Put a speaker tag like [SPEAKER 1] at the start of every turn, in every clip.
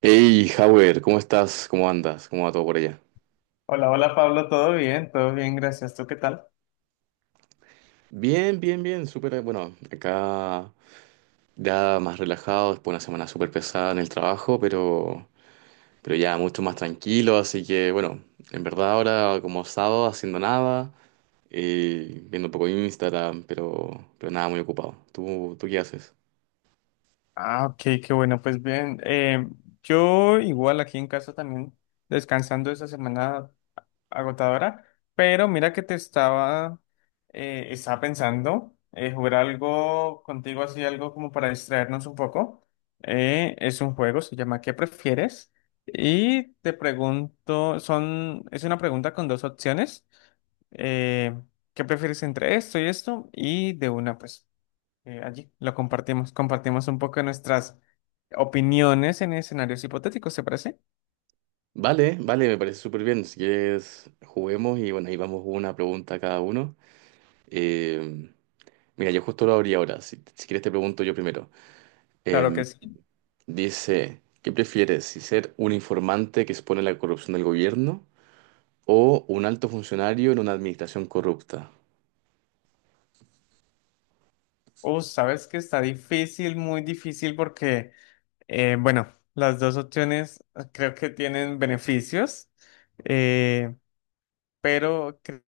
[SPEAKER 1] Hey, Howard, ¿cómo estás? ¿Cómo andas? ¿Cómo va todo por allá?
[SPEAKER 2] Hola, hola Pablo, todo bien, gracias. ¿Tú qué tal?
[SPEAKER 1] Bien, bien, bien, súper, bueno, acá ya más relajado, después de una semana súper pesada en el trabajo, pero ya mucho más tranquilo, así que bueno, en verdad ahora como sábado haciendo nada, viendo un poco Instagram, pero nada, muy ocupado. ¿Tú qué haces?
[SPEAKER 2] Ah, ok, qué bueno, pues bien. Yo igual aquí en casa también descansando esa semana agotadora, pero mira que estaba pensando jugar algo contigo así, algo como para distraernos un poco. Es un juego, se llama ¿Qué prefieres? Y te pregunto, es una pregunta con dos opciones. Eh, ¿Qué prefieres entre esto y esto? Y de una, pues. Allí lo compartimos un poco nuestras opiniones en escenarios hipotéticos, ¿se parece?
[SPEAKER 1] Vale, vale, me parece súper bien, si quieres juguemos y bueno, ahí vamos una pregunta a cada uno. Eh, Mira, yo justo lo abrí ahora, si quieres te pregunto yo primero.
[SPEAKER 2] Claro
[SPEAKER 1] Em,
[SPEAKER 2] que sí.
[SPEAKER 1] Dice, ¿qué prefieres? ¿Si ser un informante que expone la corrupción del gobierno o un alto funcionario en una administración corrupta?
[SPEAKER 2] Sabes que está difícil, muy difícil porque, bueno, las dos opciones creo que tienen beneficios, eh, pero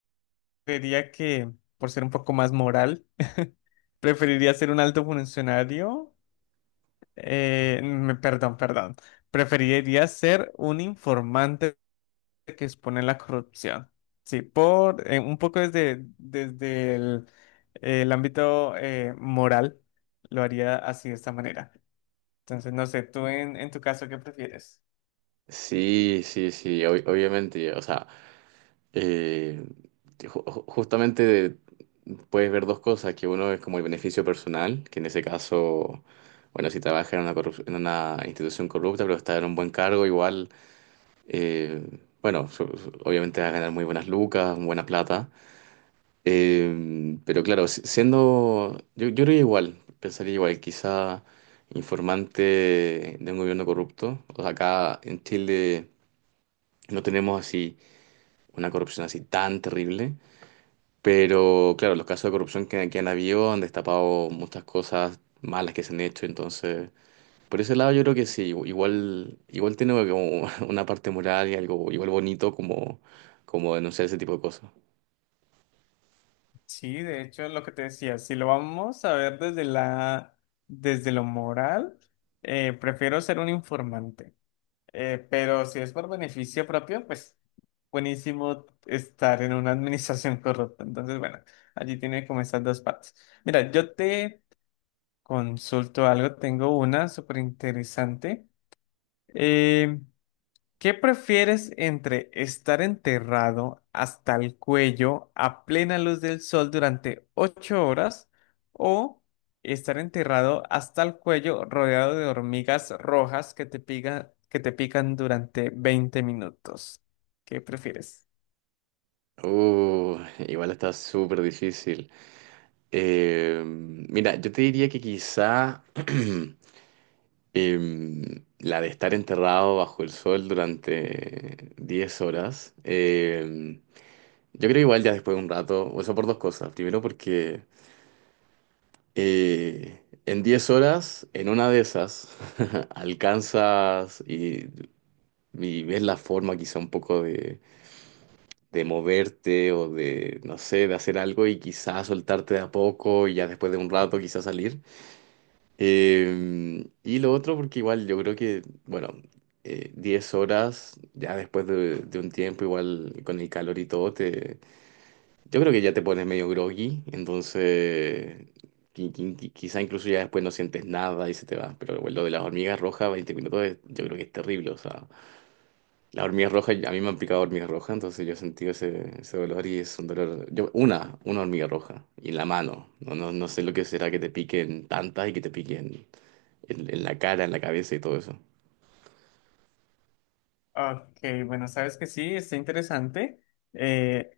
[SPEAKER 2] creería que por ser un poco más moral, preferiría ser un alto funcionario, perdón, perdón, preferiría ser un informante que expone la corrupción. Sí, por un poco desde el ámbito moral, lo haría así de esta manera. Entonces, no sé, tú en tu caso, ¿qué prefieres?
[SPEAKER 1] Sí, sí, sí, obviamente, o sea, eh, justamente puedes ver dos cosas, que uno es como el beneficio personal, que en ese caso, bueno, si trabajas en una institución corrupta, pero estás en un buen cargo, igual, eh, bueno, obviamente vas a ganar muy buenas lucas, buena plata. Pero claro, siendo, yo creo que igual, pensaría igual, quizá informante de un gobierno corrupto. O sea, acá en Chile no tenemos así una corrupción así tan terrible, pero claro, los casos de corrupción que han habido han destapado muchas cosas malas que se han hecho, entonces, por ese lado yo creo que sí, igual tiene como una parte moral y algo igual bonito como denunciar ese tipo de cosas.
[SPEAKER 2] Sí, de hecho, lo que te decía, si lo vamos a ver desde lo moral, prefiero ser un informante. Pero si es por beneficio propio, pues buenísimo estar en una administración corrupta. Entonces, bueno, allí tiene como esas dos partes. Mira, yo te consulto algo, tengo una súper interesante. Eh, ¿Qué prefieres entre estar enterrado hasta el cuello a plena luz del sol durante 8 horas o estar enterrado hasta el cuello rodeado de hormigas rojas que te pican durante 20 minutos? ¿Qué prefieres?
[SPEAKER 1] Uh, Igual está súper difícil. Mira, yo te diría que quizá la de estar enterrado bajo el sol durante 10 horas, yo creo igual ya después de un rato, o sea, por dos cosas. Primero porque en 10 horas, en una de esas, alcanzas y ves la forma quizá un poco de moverte o de, no sé, de hacer algo y quizá soltarte de a poco y ya después de un rato quizá salir. Y lo otro, porque igual yo creo que, bueno, 10 horas, ya después de un tiempo, igual con el calor y todo, te, yo creo que ya te pones medio groggy, entonces quizá incluso ya después no sientes nada y se te va. Pero bueno, lo de las hormigas rojas, 20 minutos, yo creo que es terrible. O sea, las hormigas rojas, a mí me han picado hormigas rojas, entonces yo he sentido ese dolor y es un dolor. Yo, una hormiga roja, y en la mano. No, no, no sé lo que será que te piquen tantas y que te piquen en la cara, en la cabeza y todo eso.
[SPEAKER 2] Ok, bueno, sabes que sí, está interesante. Eh,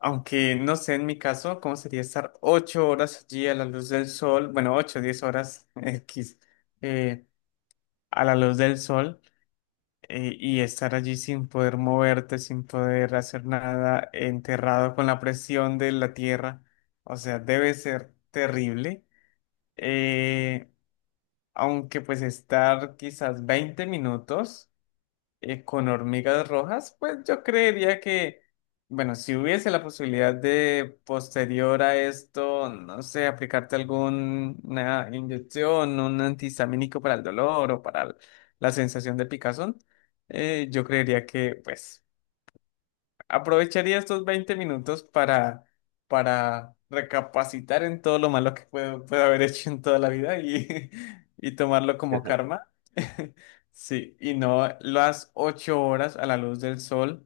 [SPEAKER 2] Aunque no sé en mi caso cómo sería estar 8 horas allí a la luz del sol, bueno, ocho, 10 horas X eh, a la luz del sol y estar allí sin poder moverte, sin poder hacer nada, enterrado con la presión de la tierra. O sea, debe ser terrible. Eh, Aunque pues estar quizás 20 minutos con hormigas rojas, pues yo creería que, bueno, si hubiese la posibilidad de posterior a esto, no sé, aplicarte alguna inyección, un antihistamínico para el dolor o para la sensación de picazón, yo creería que, pues, aprovecharía estos 20 minutos para recapacitar en todo lo malo que puedo haber hecho en toda la vida y, y tomarlo como karma. Sí, y no las 8 horas a la luz del sol,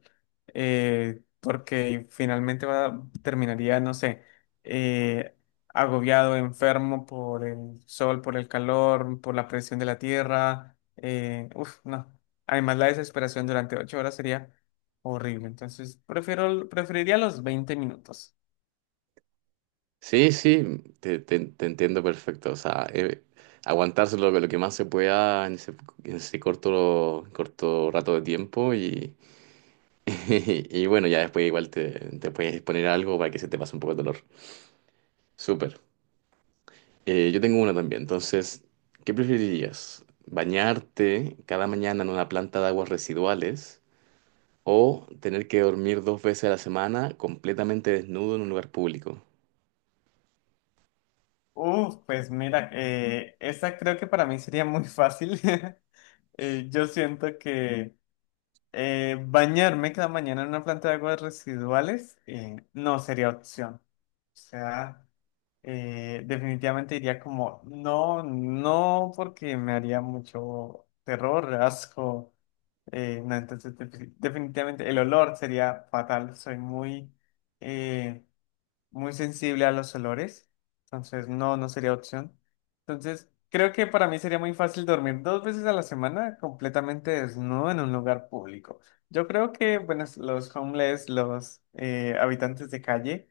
[SPEAKER 2] porque finalmente terminaría, no sé, eh, agobiado, enfermo por el sol, por el calor, por la presión de la tierra. Uf, no. Además, la desesperación durante 8 horas sería horrible, entonces preferiría los 20 minutos.
[SPEAKER 1] Sí, sí, te entiendo perfecto. O sea, aguantarse lo que más se pueda en ese corto rato de tiempo y, y bueno, ya después igual te puedes poner algo para que se te pase un poco el dolor. Súper. Yo tengo una también. Entonces, ¿qué preferirías? ¿Bañarte cada mañana en una planta de aguas residuales o tener que dormir dos veces a la semana completamente desnudo en un lugar público?
[SPEAKER 2] Uf, pues mira, esa creo que para mí sería muy fácil. Yo siento que bañarme cada mañana en una planta de aguas residuales no sería opción. O sea, definitivamente diría como, no, no, porque me haría mucho terror, asco. No, entonces definitivamente el olor sería fatal. Soy eh, muy sensible a los olores, entonces no, no sería opción. Entonces, creo que para mí sería muy fácil dormir dos veces a la semana completamente desnudo en un lugar público. Yo creo que, bueno, los habitantes de calle,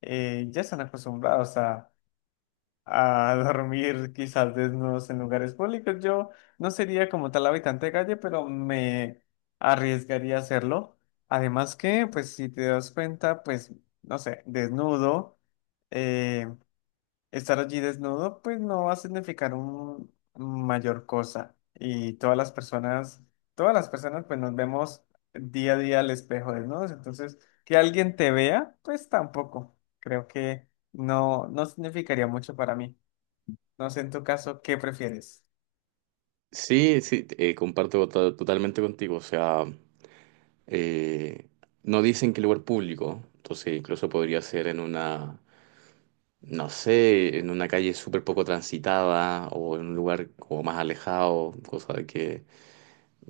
[SPEAKER 2] ya están acostumbrados a dormir quizás desnudos en lugares públicos. Yo no sería como tal habitante de calle, pero me arriesgaría a hacerlo. Además que, pues si te das cuenta, pues, no sé, desnudo, eh, estar allí desnudo, pues no va a significar un mayor cosa. Y todas las personas, pues nos vemos día a día al espejo desnudos. Entonces, que alguien te vea, pues tampoco. Creo que no, no significaría mucho para mí. No sé en tu caso, ¿qué prefieres?
[SPEAKER 1] Sí, sí, comparto totalmente contigo. O sea, eh, no dicen que lugar público, entonces incluso podría ser en una, no sé, en una calle súper poco transitada o en un lugar como más alejado, cosa de que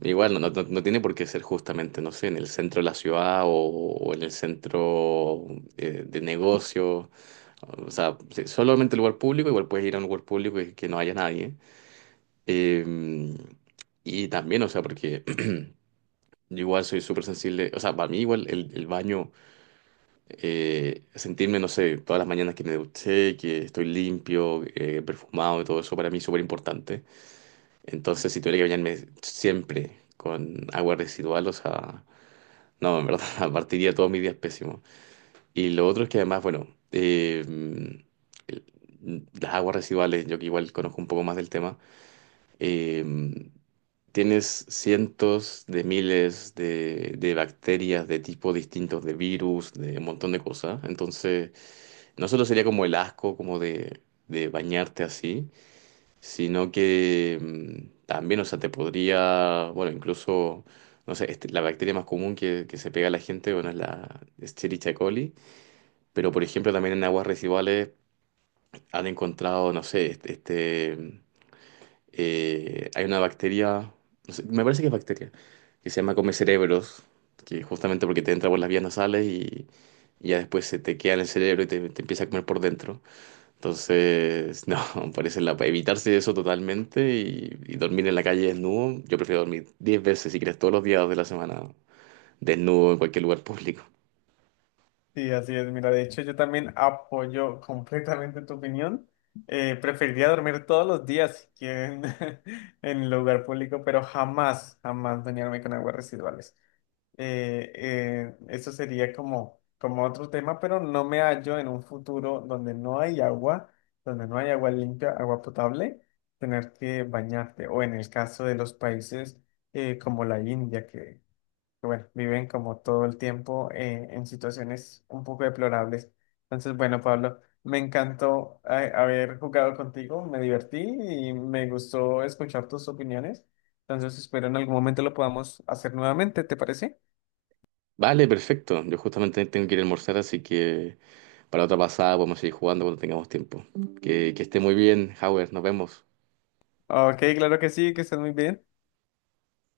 [SPEAKER 1] igual no tiene por qué ser justamente, no sé, en el centro de la ciudad o en el centro de negocio. O sea, solamente lugar público, igual puedes ir a un lugar público y que no haya nadie. Em, y también, o sea, porque yo igual soy súper sensible, o sea, para mí igual el baño, sentirme, no sé, todas las mañanas que me duché, que estoy limpio, perfumado y todo eso, para mí es súper importante. Entonces, si tuviera que bañarme siempre con agua residual, o sea, no, en verdad, partiría todos mis días pésimos. Y lo otro es que además, bueno, eh, el- las aguas residuales, yo que igual conozco un poco más del tema, em, tienes cientos de miles de bacterias de tipos distintos, de virus, de un montón de cosas. Entonces, no solo sería como el asco, como de bañarte así, sino que también, o sea, te podría, bueno, incluso, no sé, este, la bacteria más común que se pega a la gente, bueno, es la Escherichia coli, pero por ejemplo también en aguas residuales han encontrado, no sé, hay una bacteria, no sé, me parece que es bacteria, que se llama come cerebros, que justamente porque te entra por las vías nasales y ya después se te queda en el cerebro y te empieza a comer por dentro. Entonces, no, parece la, evitarse eso totalmente y dormir en la calle desnudo. Yo prefiero dormir 10 veces, si quieres, todos los días de la semana desnudo en cualquier lugar público.
[SPEAKER 2] Sí, así es. Mira, de hecho, yo también apoyo completamente tu opinión. Preferiría dormir todos los días, si quieren, en el lugar público, pero jamás, jamás bañarme con aguas residuales. Eso sería como, como otro tema, pero no me hallo en un futuro donde no hay agua, donde no hay agua limpia, agua potable, tener que bañarte. O en el caso de los países como la India, que, bueno, viven como todo el tiempo en situaciones un poco deplorables. Entonces, bueno, Pablo, me encantó haber jugado contigo, me divertí y me gustó escuchar tus opiniones. Entonces, espero en algún momento lo podamos hacer nuevamente, ¿te parece?
[SPEAKER 1] Vale, perfecto. Yo justamente tengo que ir a almorzar, así que para otra pasada podemos seguir jugando cuando tengamos tiempo. Que esté muy bien, Howard. Nos vemos.
[SPEAKER 2] Ok, claro que sí, que estés muy bien.